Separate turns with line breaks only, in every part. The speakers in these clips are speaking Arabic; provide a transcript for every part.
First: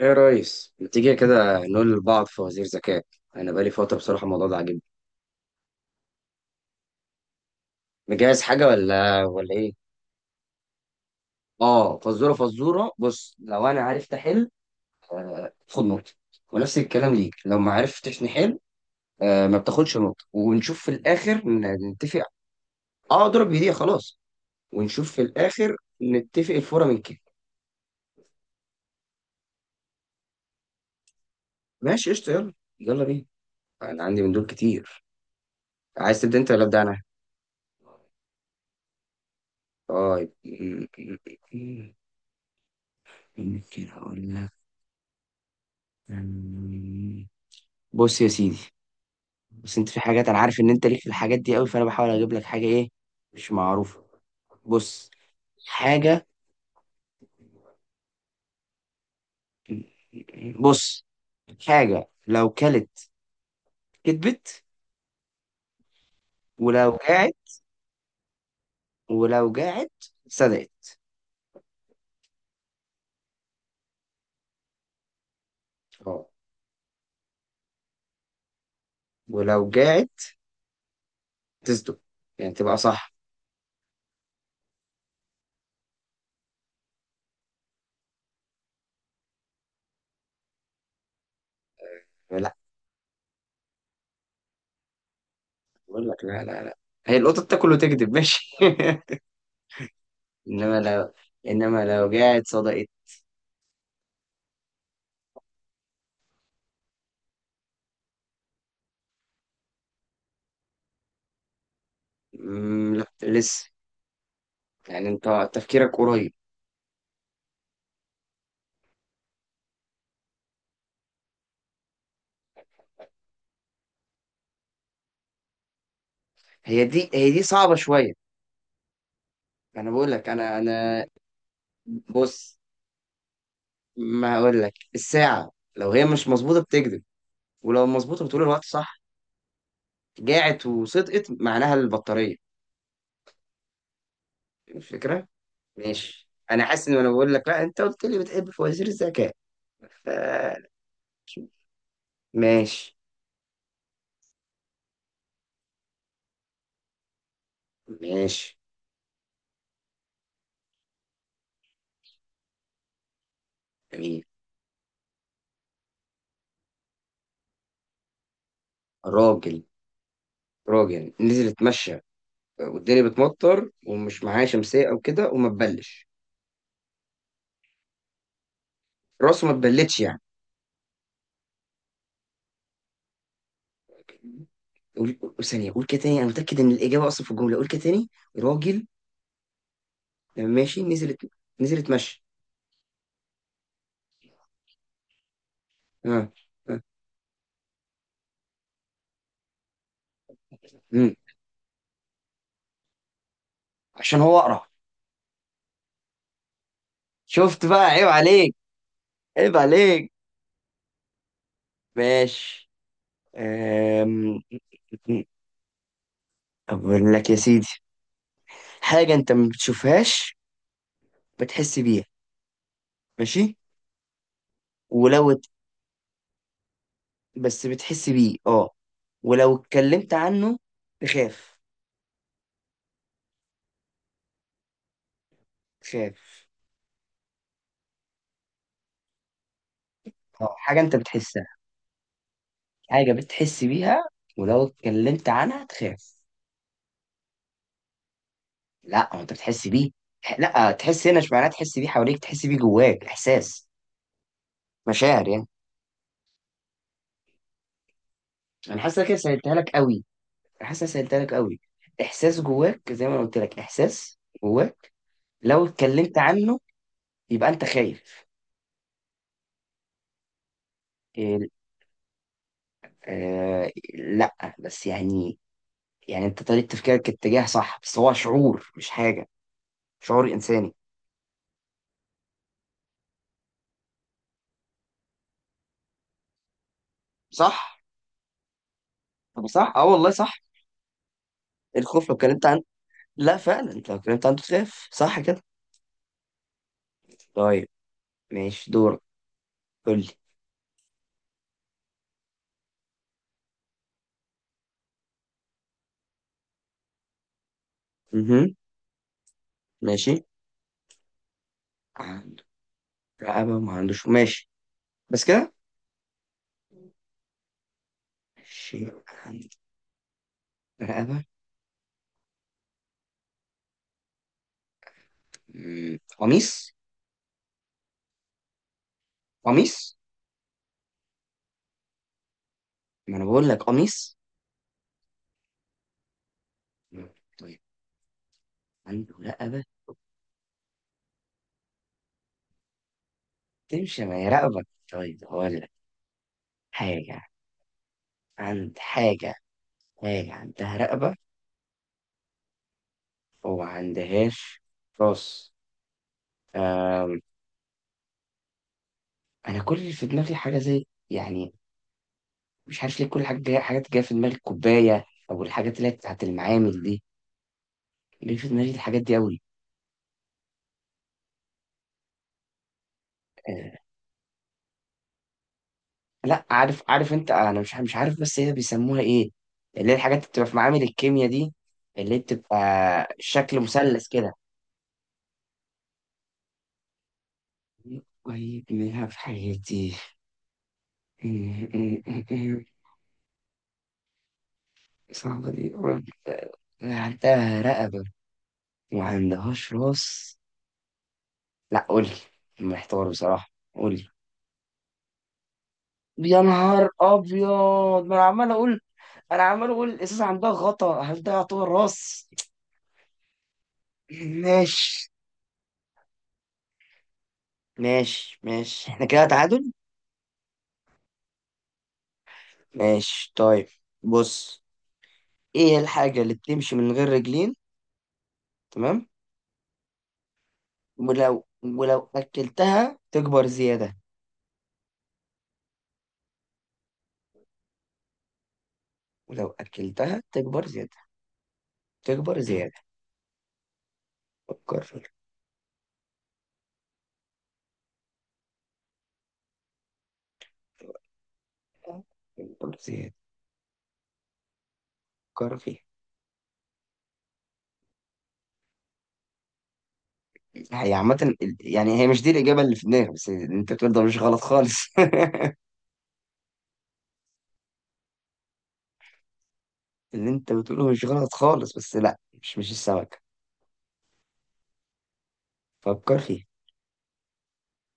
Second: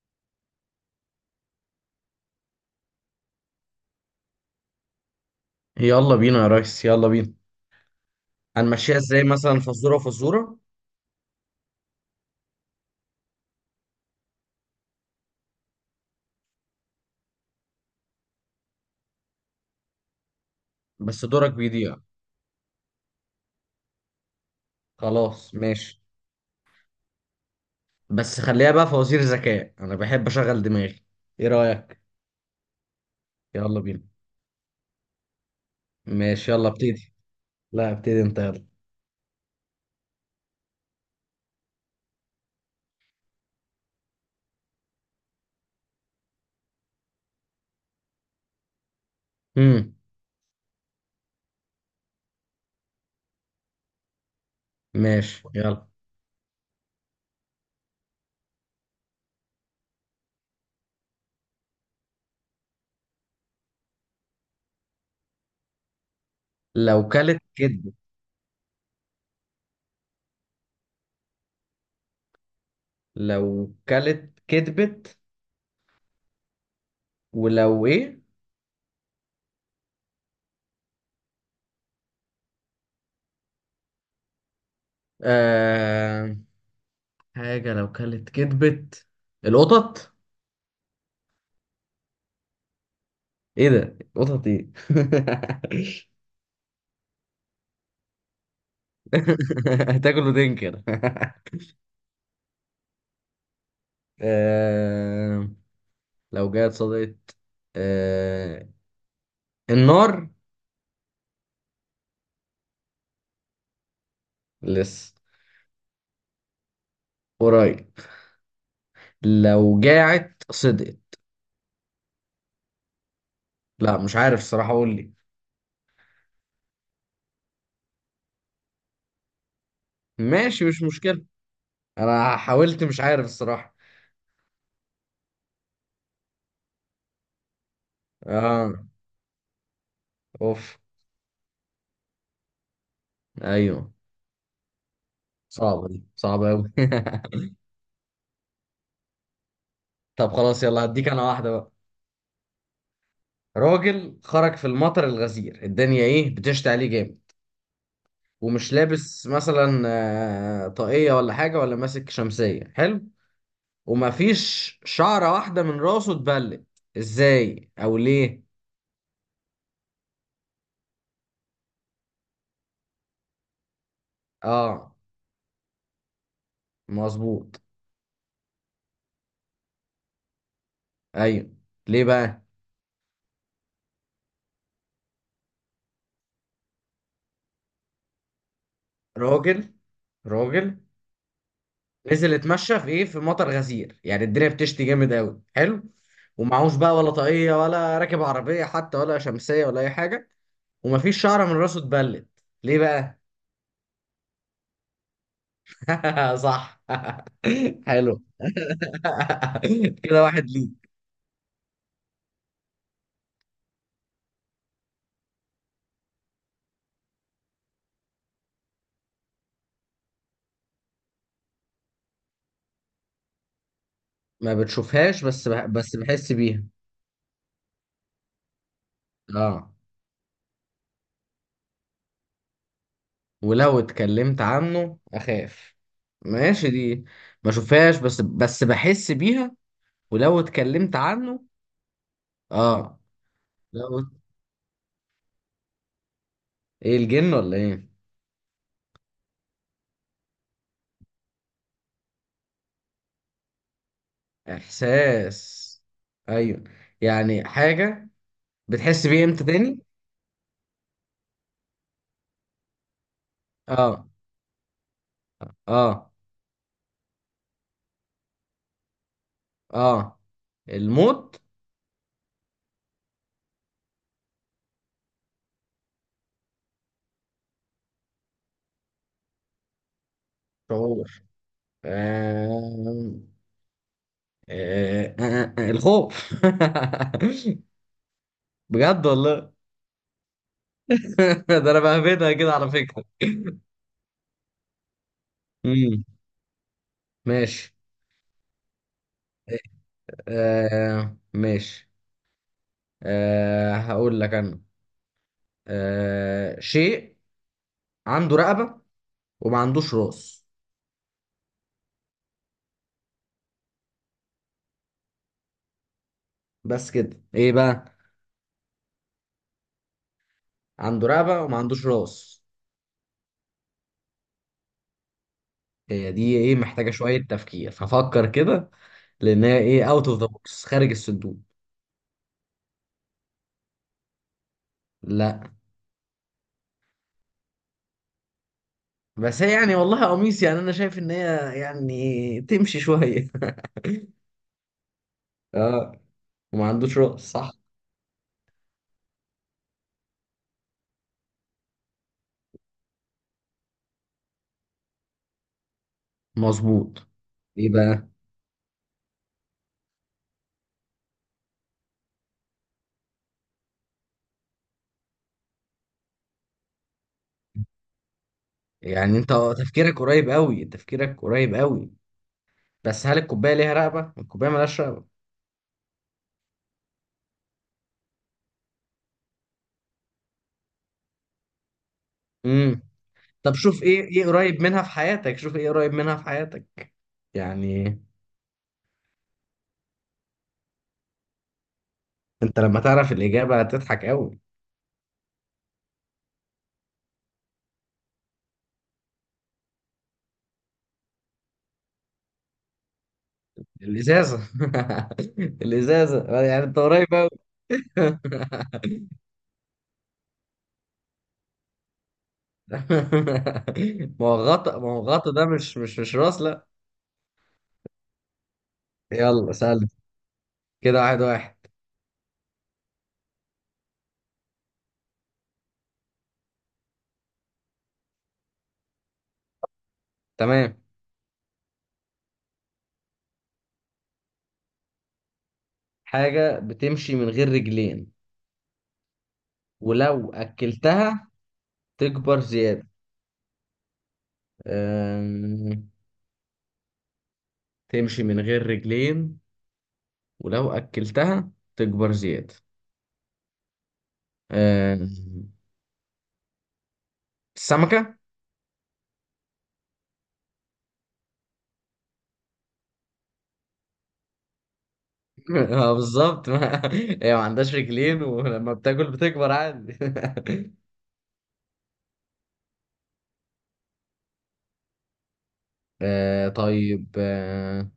ايه يا ريس، ما تيجي كده نقول لبعض فوازير ذكاء؟ انا بقالي فتره، بصراحه الموضوع ده عاجبني.
يلا بينا يا ريس، يلا بينا.
مجهز حاجه
هنمشيها
ولا
ازاي
ولا
مثلا؟
ايه؟
فزورة فزورة؟
اه، فزوره فزوره، بص. لو انا عرفت احل، خد نقطه. ونفس الكلام ليك، لو ما عرفتش نحل آه، ما بتاخدش نقطه. ونشوف في
بس
الاخر
دورك بيضيع.
نتفق. اه، اضرب بايديا خلاص. ونشوف في
خلاص
الاخر.
ماشي.
نتفق الفوره من كده.
بس خليها بقى فوازير ذكاء، انا بحب اشغل دماغي. ايه رأيك؟
ماشي قشطه، يلا. يلا بينا.
يلا بينا.
انا عندي من دول كتير. عايز تبدا انت
ماشي
ولا
يلا
ابدا انا؟
ابتدي. لا، ابتدي انت يلا.
طيب. ممكن اقول لك. بص يا سيدي، بس انت
امم
في حاجات انا عارف ان انت ليك في الحاجات دي قوي، فانا بحاول اجيب لك حاجه ايه، مش معروفه. بص.
ماشي يلا.
حاجه. بص. حاجه لو كلت كدبت، ولو
لو كلت
جاعت.
كدبت.
ولو جاعت صدقت.
لو كلت كدبت
اه.
ولو ايه؟
ولو جاعت تصدق، يعني تبقى صح.
آه... حاجة لو كلت كدبت، القطط.
لا.
ايه ده؟ قطط ايه؟
بقول لك لا، لا، لا. هي القطه بتاكل وتكذب ماشي؟
هتاكل
انما
وتنكر.
لو، انما لو جاعت صدقت.
آه، لو جت صدقت. آه، النار.
مم، لا لسه. يعني
لسه.
انت تفكيرك قريب.
قريب. لو جاعت صدقت، لا مش عارف الصراحة، قول لي.
هي دي صعبه شويه. انا بقول لك انا
ماشي، مش
انا.
مشكلة. انا
بص.
حاولت، مش عارف الصراحة.
ما اقول لك الساعه، لو هي مش مظبوطه بتكذب، ولو مظبوطه بتقول الوقت
اه.
صح. جاعت
اوف.
وصدقت، معناها البطاريه.
ايوه،
الفكره.
صعبة دي،
ماشي،
صعبة
انا
اوي.
حاسس ان انا بقول لك لا، انت قلت لي بتحب فوازير الذكاء. ف
طب خلاص، يلا هديك انا واحدة بقى.
ماشي.
راجل خرج في المطر الغزير، الدنيا ايه، بتشتي عليه جامد.
ماشي.
ومش لابس مثلا طاقية ولا حاجة ولا ماسك شمسية. حلو.
جميل.
ومفيش شعرة واحدة من راسه اتبلت. ازاي او ليه؟
راجل. راجل نزل اتمشى، والدنيا بتمطر، ومش معاه شمسيه
اه،
او كده، وما تبلش.
مظبوط.
راسه ما تبلتش يعني.
ايوه. ليه بقى؟
ثانيه، قول كده تاني. انا متاكد ان الاجابه اصلا في الجمله. قول كده تاني. راجل.
راجل
يعني
راجل
ماشي نزلت. نزلت مشي.
نزل اتمشى في ايه، في مطر غزير، يعني الدنيا بتشتي جامد قوي. حلو.
ها.
ومعهوش
ها.
بقى، ولا طاقية ولا راكب عربية حتى، ولا شمسية ولا اي حاجة.
مم.
ومفيش شعرة من راسه اتبلت. ليه بقى؟
عشان هو اقرع.
صح.
شفت بقى، عيب
حلو.
عليك. عيب عليك.
كده واحد، ليه.
ماشي. أم... اقول لك يا سيدي، حاجة انت ما بتشوفهاش، بتحس بيها. ماشي.
ما
ولو
بتشوفهاش،
ات-
بس بحس بيها.
بس بتحس بيه، اه. ولو
اه،
اتكلمت عنه تخاف.
ولو اتكلمت عنه اخاف.
تخاف.
ماشي دي. ما اشوفهاش بس بحس بيها. ولو
اه، حاجة انت
اتكلمت عنه.
بتحسها.
اه
حاجة بتحس
لو
بيها. ولو اتكلمت عنها تخاف.
ايه، الجن ولا ايه؟
لا، هو انت بتحس بيه. لا، تحس هنا مش معناه تحس بيه حواليك، تحس بيه جواك. احساس. مشاعر
احساس.
يعني.
ايوه، يعني حاجة.
انا حاسس إن
بتحس
أنا كده
بيه امتى
سهلتها لك
تاني؟
قوي. حاسس إن أنا سهلتها لك قوي. احساس جواك، زي ما انا قلت لك،
اه،
احساس جواك. لو
اه،
اتكلمت عنه يبقى انت خايف.
اه، الموت.
ال- آه، لا بس يعني، يعني انت طريقة تفكيرك اتجاه صح، بس هو شعور، مش حاجة. شعور انساني.
شعور. آه. آه. آه. آه. آه، الخوف.
صح.
بجد
طب
والله.
صح، اه والله صح.
ده انا
الخوف لو
بهبدها
اتكلمت
كده،
عنه.
على فكرة.
لا، فعلا انت لو اتكلمت عنه تخاف، صح كده.
امم
طيب.
ماشي.
ماشي دور. قول لي.
آه، ماشي. آه، هقول لك انا. آه، شيء عنده
مهم.
رقبة وما عندوش
ماشي.
راس.
عنده رقبة ما عندوش، ماشي. بس كده.
بس كده ايه بقى؟
ماشي. عنده
عنده
رقبة.
رقبة وما عندوش راس.
مم.
هي دي ايه؟
قميص.
محتاجة شوية تفكير، هفكر كده. لان هي ايه،
قميص،
اوت اوف ذا بوكس، خارج الصندوق.
ما انا بقول لك قميص.
لا،
مم. طيب. عنده
بس هي
رقبة.
يعني والله قميص، يعني انا شايف ان هي يعني تمشي شوية.
تمشي، ما هي رقبة. طيب، هقول لك.
اه، وما عندوش
حاجة.
راس صح.
عند حاجة. حاجة عندها رقبة، وما عندهاش راس.
مظبوط.
أم.
ايه بقى؟
أنا كل اللي في دماغي حاجة زي، يعني مش عارف ليه كل حاجة جاية، حاجات جاية في دماغي الكوباية، أو الحاجات اللي هي بتاعت المعامل دي. ليه في دماغي الحاجات دي
يعني انت
أوي؟
تفكيرك قريب قوي، تفكيرك قريب قوي. بس هل الكوبايه ليها
آه،
رقبه؟ الكوبايه ملهاش رقبه.
لا عارف، عارف انت، انا مش عارف، بس هي بيسموها ايه، اللي هي الحاجات اللي بتبقى في معامل الكيمياء دي، اللي بتبقى
امم طب
شكل
شوف ايه
مثلث
ايه
كده.
قريب منها في حياتك، شوف ايه قريب منها في حياتك يعني.
ويبنيها في حياتي.
انت لما تعرف الاجابه هتضحك قوي.
صعبة دي. عندها رقبة وما عندهاش راس. لا، قولي. محتار بصراحة. قولي.
الازازه. الازازه،
يا
يعني انت
نهار
قريب قوي.
ابيض، ما انا عمال اقول. انا عمال اقول الازازة عندها غطا، هل ده يعتبر راس؟
ما هو غطا،
ماشي.
ما هو غطا ده مش راس، لا.
ماشي ماشي، احنا كده
يلا
تعادل.
سأل. كده 1-1.
ماشي طيب. بص. ايه الحاجة اللي بتمشي من غير رجلين؟ تمام.
تمام.
ولو اكلتها تكبر زيادة.
حاجه بتمشي من غير رجلين،
ولو اكلتها
ولو
تكبر زيادة.
اكلتها تكبر
تكبر زيادة.
زياده؟
فكر فيها.
أم... تمشي من غير رجلين، ولو أكلتها تكبر زيادة.
تكبر زيادة.
آه،
فكر فيها.
السمكة.
هي عامة يعني، هي مش دي الإجابة اللي في دماغي، بس اللي أنت بتقوله ده مش غلط خالص.
اه، بالظبط، ما هي ما عندهاش رجلين ولما بتاكل بتكبر عادي.
اللي أنت بتقوله مش غلط خالص، بس لأ، مش السمكة. فكر فيها.
آه، طيب. آه،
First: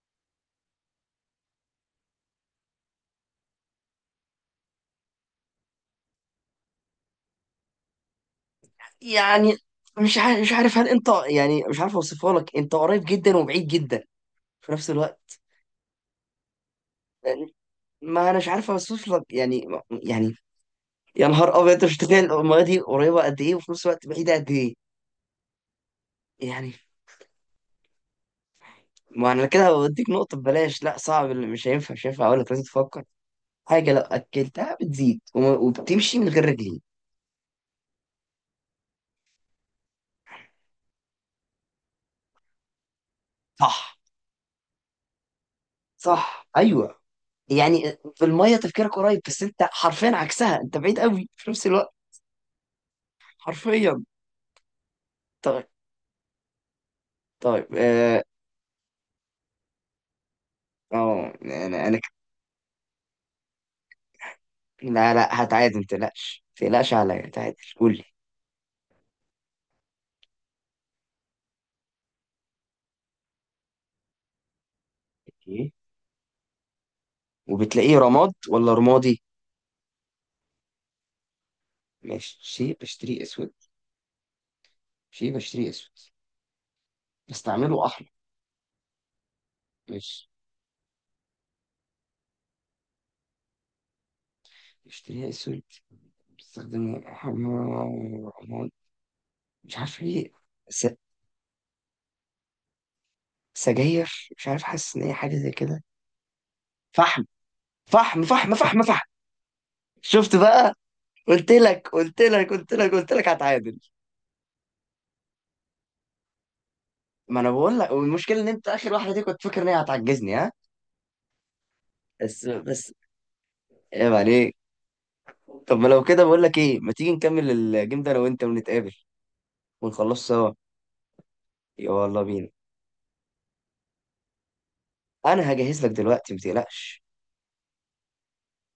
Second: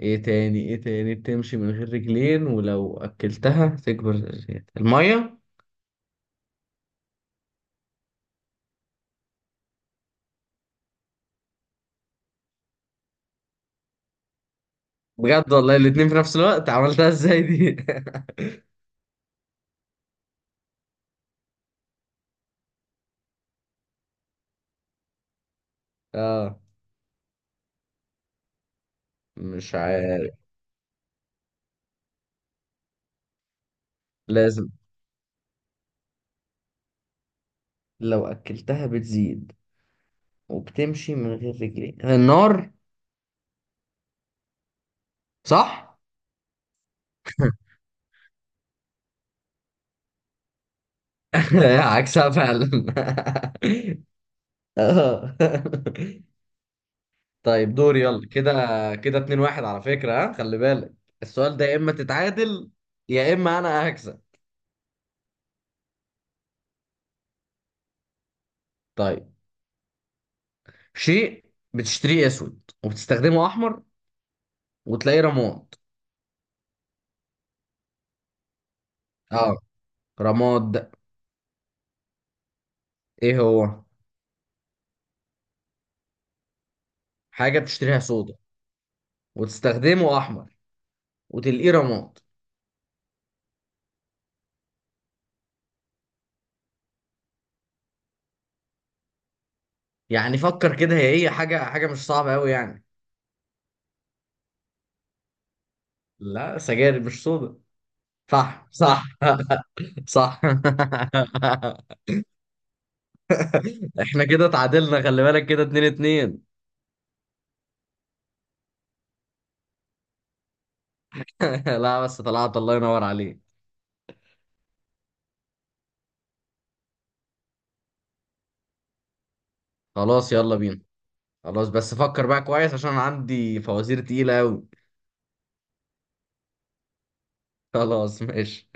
ايه تاني، ايه تاني بتمشي من غير رجلين ولو اكلتها تكبر زيادة؟ المية.
يعني مش عارف هل أنت، يعني مش عارف أوصفها لك. أنت قريب جدا وبعيد جدا في نفس الوقت.
بجد والله، الاتنين في نفس الوقت، عملتها ازاي دي؟
ما انا مش عارف اوصف لك يعني. يعني يا نهار ابيض، انت مش متخيل الميه دي قريبه قد ايه، وفي نفس الوقت بعيده قد ايه.
اه.
يعني. ما انا
مش
كده بديك
عارف.
نقطه ببلاش. لا صعب، اللي مش هينفع اقول لك، لازم تفكر. حاجه لو
لازم،
اكلتها بتزيد، وبتمشي من غير رجلين.
لو اكلتها بتزيد وبتمشي من غير رجلين، النار.
صح.
صح.
صح ايوه. يعني في الميه تفكيرك قريب، بس انت حرفيا عكسها، انت بعيد قوي في نفس الوقت.
عكسها فعلا.
حرفيا.
اه،
طيب. طيب
طيب، دور
اه.
يلا كده. كده 2-1 على فكرة. ها، خلي بالك.
آه،
السؤال ده يا
انا
اما
انا.
تتعادل، يا اما انا هكسب.
لا، لا، هتعادل. ما تقلقش ما تقلقش عليا، هتعادل. قول
طيب. شيء بتشتريه اسود وبتستخدمه احمر، وتلاقيه
لي.
رماد.
وبتلاقيه رماد ولا رمادي؟
اه، رماد ده.
ماشي بشتريه
ايه
اسود.
هو؟
شيء بشتريه اسود،
حاجة
بستعمله
بتشتريها
احمر.
سودا وتستخدمه
ماشي.
احمر وتلاقيه رماد.
بشتريه اسود، بستخدمه احمر، رماد. مش عارف ايه.
يعني فكر
س...
كده، هي ايه حاجة، حاجة مش صعبة قوي يعني.
سجاير. مش عارف. حاسس ان هي حاجه زي كده.
لا، سجاير مش
فحم.
سودا.
فحم فحم
صح،
فحم
صح،
فحم. شفت
صح.
بقى. قلت لك قلت لك قلت لك قلت لك، هتعادل.
احنا كده اتعادلنا، خلي بالك، كده 2-2.
ما انا بقول لك، والمشكله ان انت اخر واحده دي كنت فاكر ان هي هتعجزني، ها.
لا، بس
بس
طلعت، الله
بس
ينور عليك.
عيب عليك. طب ما لو كده، بقول لك ايه، ما تيجي نكمل الجيم ده انا وانت، ونتقابل، ونخلص
خلاص،
سوا.
يلا بينا. خلاص، بس
يلا
فكر بقى
بينا.
كويس عشان عندي فوازير تقيلة أوي.
انا هجهز لك دلوقتي، متقلقش.
خلاص ماشي.